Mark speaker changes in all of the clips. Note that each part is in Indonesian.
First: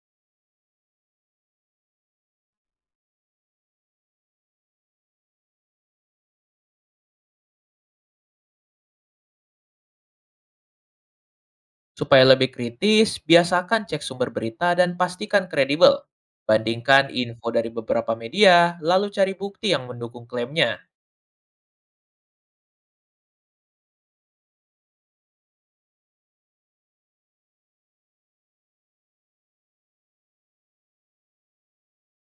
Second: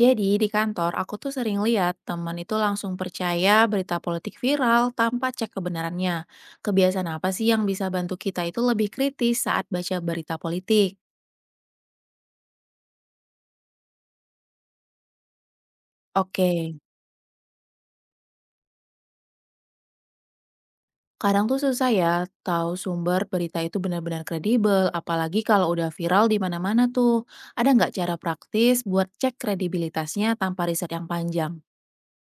Speaker 1: Jadi di kantor aku tuh sering lihat teman itu langsung percaya berita politik viral tanpa cek kebenarannya. Kebiasaan apa sih yang bisa bantu kita itu lebih kritis saat baca berita politik?
Speaker 2: Supaya lebih kritis, biasakan cek sumber berita dan pastikan kredibel.
Speaker 1: Oke,
Speaker 2: Bandingkan info dari beberapa media, lalu cari bukti yang mendukung klaimnya.
Speaker 1: kadang tuh susah ya tahu sumber berita itu benar-benar kredibel, apalagi kalau udah viral di mana-mana tuh. Ada nggak cara praktis buat cek kredibilitasnya tanpa riset yang panjang?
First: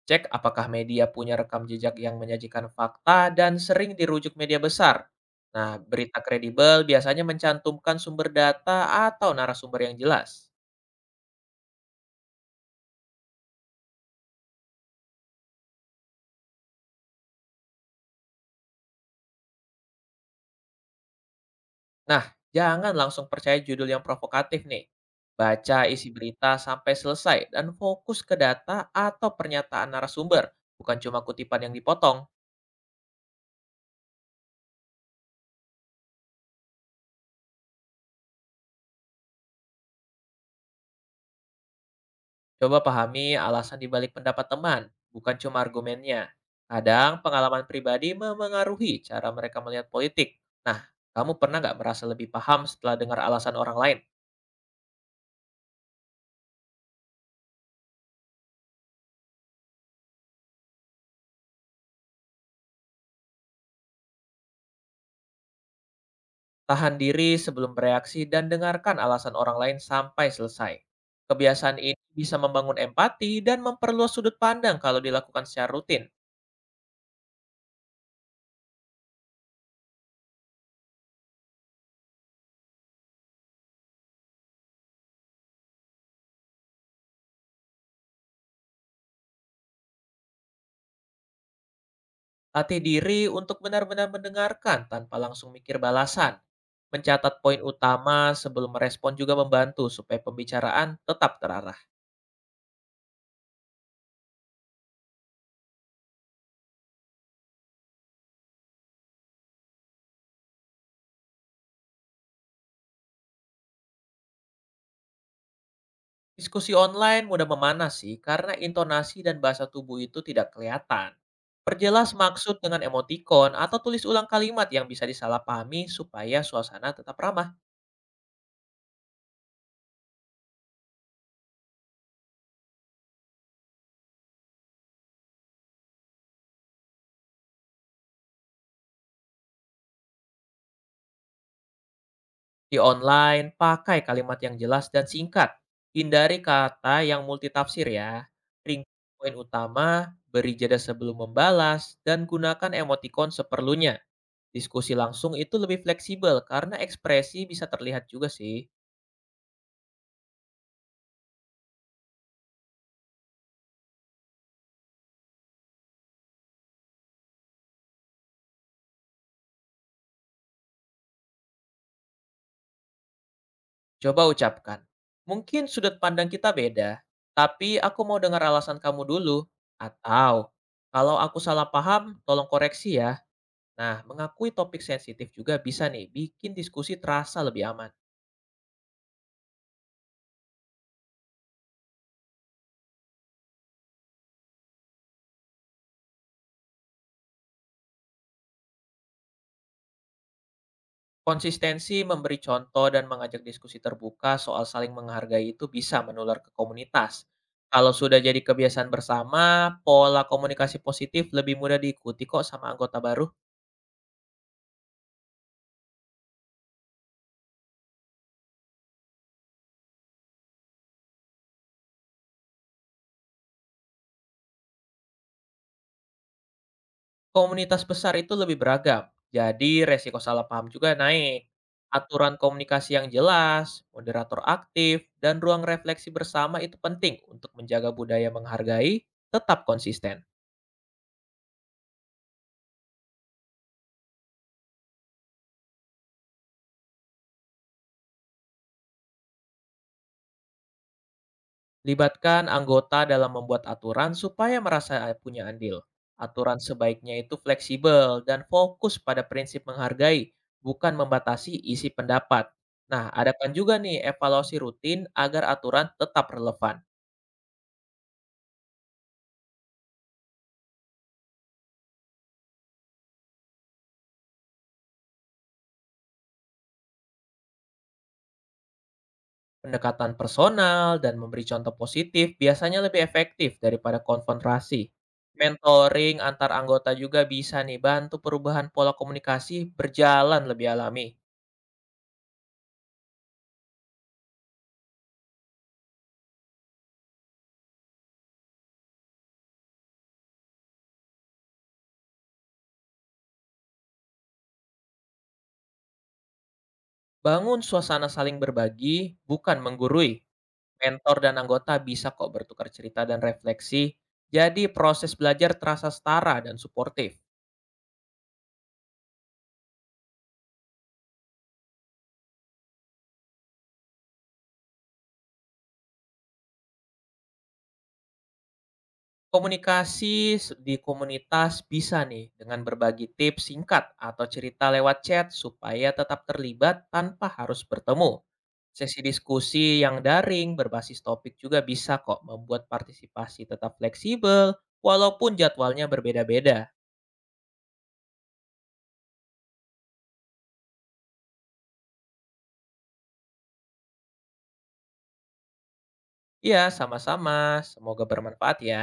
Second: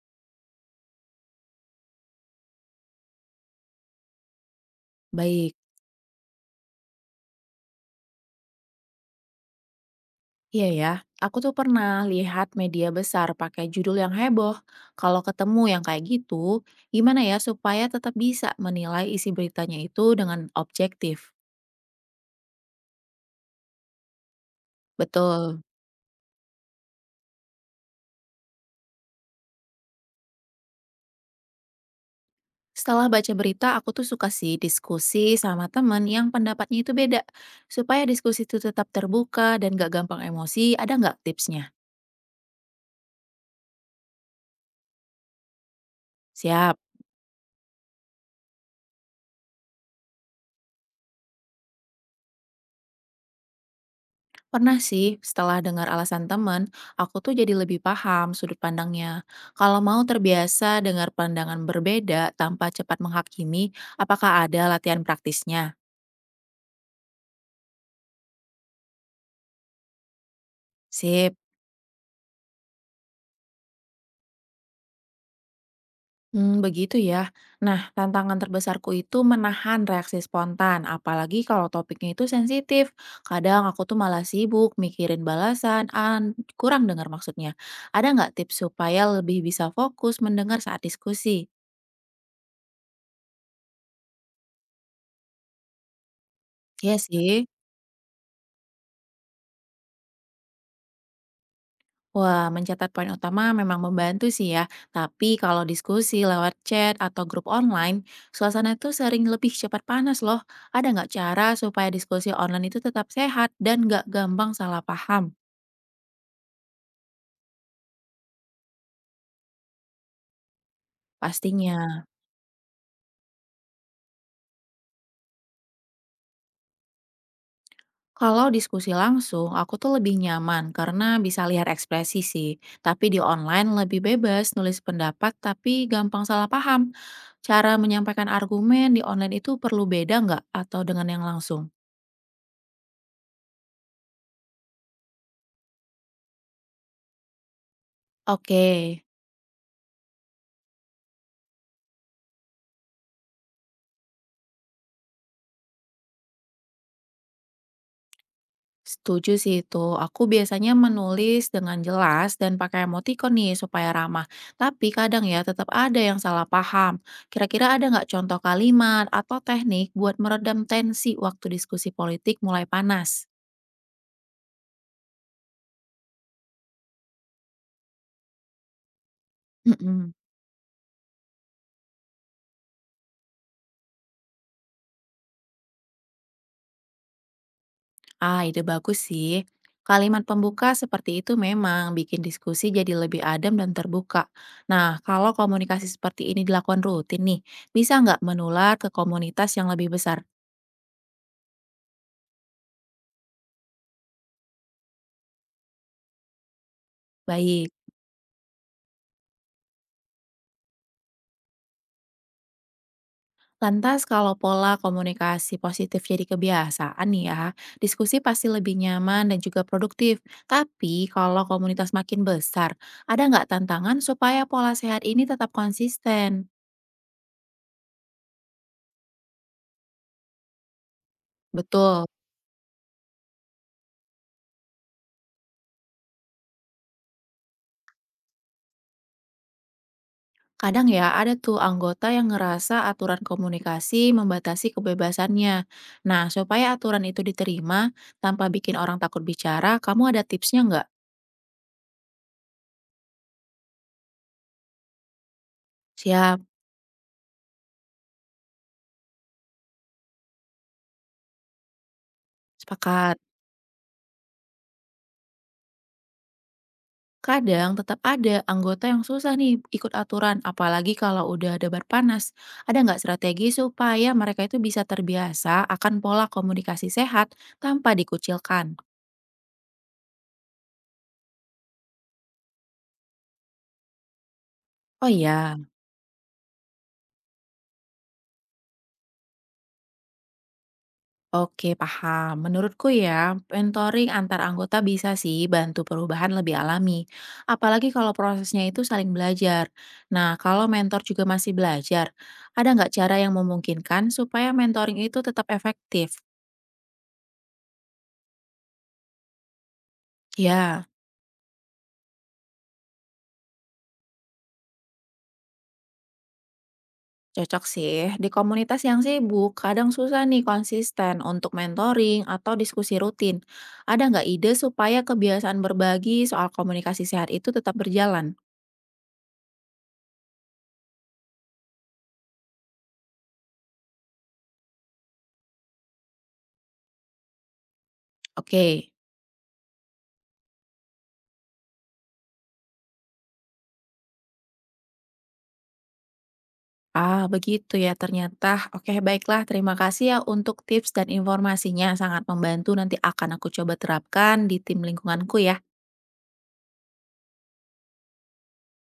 Speaker 2: Cek apakah media punya rekam jejak yang menyajikan fakta dan sering dirujuk media besar.
Speaker 1: Baik.
Speaker 2: Nah, berita kredibel biasanya mencantumkan sumber data atau narasumber yang jelas.
Speaker 1: Iya ya, aku tuh pernah lihat media besar pakai judul yang heboh. Kalau ketemu yang kayak gitu, gimana ya supaya tetap bisa menilai isi beritanya itu dengan objektif?
Speaker 2: Nah, jangan langsung percaya judul yang provokatif nih.
Speaker 1: Betul.
Speaker 2: Baca isi berita sampai selesai dan fokus ke data atau pernyataan narasumber, bukan cuma kutipan yang dipotong.
Speaker 1: Setelah baca berita, aku tuh suka sih diskusi sama teman yang pendapatnya itu beda. Supaya diskusi itu tetap terbuka dan gak gampang emosi, ada nggak tipsnya?
Speaker 2: Coba pahami alasan dibalik pendapat teman, bukan cuma argumennya.
Speaker 1: Siap.
Speaker 2: Kadang pengalaman pribadi memengaruhi cara mereka melihat politik. Nah, kamu pernah nggak merasa lebih paham setelah dengar alasan orang lain?
Speaker 1: Pernah sih, setelah dengar alasan teman, aku tuh jadi lebih paham sudut pandangnya. Kalau mau terbiasa dengar pandangan berbeda tanpa cepat menghakimi, apakah ada latihan praktisnya?
Speaker 2: Tahan diri sebelum bereaksi dan dengarkan alasan orang lain sampai selesai.
Speaker 1: Sip.
Speaker 2: Kebiasaan ini bisa membangun empati dan memperluas sudut pandang kalau dilakukan secara rutin.
Speaker 1: Hmm, begitu ya. Nah, tantangan terbesarku itu menahan reaksi spontan, apalagi kalau topiknya itu sensitif. Kadang aku tuh malah sibuk mikirin balasan, an kurang dengar maksudnya. Ada nggak tips supaya lebih bisa fokus mendengar saat diskusi?
Speaker 2: Latih diri untuk benar-benar mendengarkan tanpa langsung mikir balasan.
Speaker 1: Iya
Speaker 2: Mencatat
Speaker 1: sih.
Speaker 2: poin utama sebelum merespon juga membantu supaya pembicaraan tetap terarah.
Speaker 1: Wah, mencatat poin utama memang membantu sih ya. Tapi kalau diskusi lewat chat atau grup online, suasana itu sering lebih cepat panas loh. Ada nggak cara supaya diskusi online itu tetap sehat dan nggak gampang salah paham?
Speaker 2: Diskusi online mudah memanas sih karena intonasi dan bahasa tubuh itu tidak kelihatan. Perjelas
Speaker 1: Pastinya.
Speaker 2: maksud dengan emotikon atau tulis ulang kalimat yang bisa disalahpahami supaya suasana tetap ramah.
Speaker 1: Kalau diskusi langsung, aku tuh lebih nyaman karena bisa lihat ekspresi sih. Tapi di online lebih bebas nulis pendapat tapi gampang salah paham. Cara menyampaikan argumen di online itu perlu beda nggak atau dengan yang langsung?
Speaker 2: Di online, pakai kalimat yang jelas dan singkat. Hindari kata yang multitafsir ya.
Speaker 1: Oke.
Speaker 2: Ringkas poin utama, beri jeda sebelum membalas, dan gunakan emotikon seperlunya. Diskusi langsung itu lebih fleksibel karena ekspresi bisa terlihat juga sih.
Speaker 1: Setuju sih itu. Aku biasanya menulis dengan jelas dan pakai emotikon nih supaya ramah. Tapi kadang ya tetap ada yang salah paham. Kira-kira ada nggak contoh kalimat atau teknik buat meredam tensi waktu diskusi politik mulai panas?
Speaker 2: Coba ucapkan, mungkin sudut pandang kita beda, tapi aku mau dengar alasan kamu dulu.
Speaker 1: Mm-mm.
Speaker 2: Atau, kalau aku salah paham, tolong koreksi ya. Nah, mengakui topik sensitif juga bisa nih bikin diskusi terasa lebih aman.
Speaker 1: Ah, ide bagus sih. Kalimat pembuka seperti itu memang bikin diskusi jadi lebih adem dan terbuka. Nah, kalau komunikasi seperti ini dilakukan rutin nih, bisa nggak menular ke komunitas yang lebih besar?
Speaker 2: Konsistensi memberi contoh dan mengajak diskusi terbuka soal saling menghargai itu bisa menular ke komunitas.
Speaker 1: Baik.
Speaker 2: Kalau sudah jadi kebiasaan bersama, pola komunikasi positif lebih mudah diikuti kok sama anggota baru.
Speaker 1: Lantas kalau pola komunikasi positif jadi kebiasaan nih ya, diskusi pasti lebih nyaman dan juga produktif. Tapi kalau komunitas makin besar, ada nggak tantangan supaya pola sehat ini tetap konsisten?
Speaker 2: Komunitas besar itu lebih beragam, jadi resiko salah paham juga naik.
Speaker 1: Betul.
Speaker 2: Aturan komunikasi yang jelas, moderator aktif, dan ruang refleksi bersama itu penting untuk menjaga budaya menghargai tetap konsisten.
Speaker 1: Kadang ya ada tuh anggota yang ngerasa aturan komunikasi membatasi kebebasannya. Nah, supaya aturan itu diterima tanpa bikin orang takut bicara, kamu ada tipsnya nggak?
Speaker 2: Libatkan anggota dalam membuat aturan supaya merasa punya andil.
Speaker 1: Siap,
Speaker 2: Aturan sebaiknya itu fleksibel dan fokus pada prinsip menghargai, bukan membatasi isi pendapat. Nah,
Speaker 1: sepakat.
Speaker 2: adakan juga nih evaluasi rutin agar aturan tetap relevan.
Speaker 1: Kadang tetap ada anggota yang susah nih ikut aturan, apalagi kalau udah debat panas. Ada nggak strategi supaya mereka itu bisa terbiasa akan pola komunikasi sehat tanpa dikucilkan?
Speaker 2: Pendekatan personal dan memberi contoh positif biasanya lebih efektif daripada konfrontasi.
Speaker 1: Oh ya,
Speaker 2: Mentoring antar anggota juga bisa nih bantu perubahan pola komunikasi berjalan lebih alami.
Speaker 1: oke paham. Menurutku ya, mentoring antar anggota bisa sih bantu perubahan lebih alami. Apalagi kalau prosesnya itu saling belajar. Nah, kalau mentor juga masih belajar, ada nggak cara yang memungkinkan supaya mentoring itu tetap efektif?
Speaker 2: Bangun suasana saling berbagi, bukan menggurui.
Speaker 1: Ya.
Speaker 2: Mentor dan anggota bisa kok bertukar cerita dan refleksi, jadi proses belajar terasa setara dan suportif.
Speaker 1: Cocok sih, di komunitas yang sibuk, kadang susah nih konsisten untuk mentoring atau diskusi rutin. Ada nggak ide supaya kebiasaan berbagi soal komunikasi sehat itu tetap berjalan?
Speaker 2: Di komunitas bisa nih dengan berbagi tips singkat atau cerita lewat chat supaya tetap terlibat tanpa harus bertemu.
Speaker 1: Oke,
Speaker 2: Sesi diskusi yang daring berbasis topik juga bisa kok membuat partisipasi tetap fleksibel walaupun jadwalnya berbeda-beda.
Speaker 1: ah begitu ya ternyata. Oke, baiklah, terima kasih ya untuk tips dan informasinya. Sangat membantu nanti akan aku coba terapkan di tim lingkunganku ya.
Speaker 2: Ya, sama-sama. Semoga bermanfaat ya.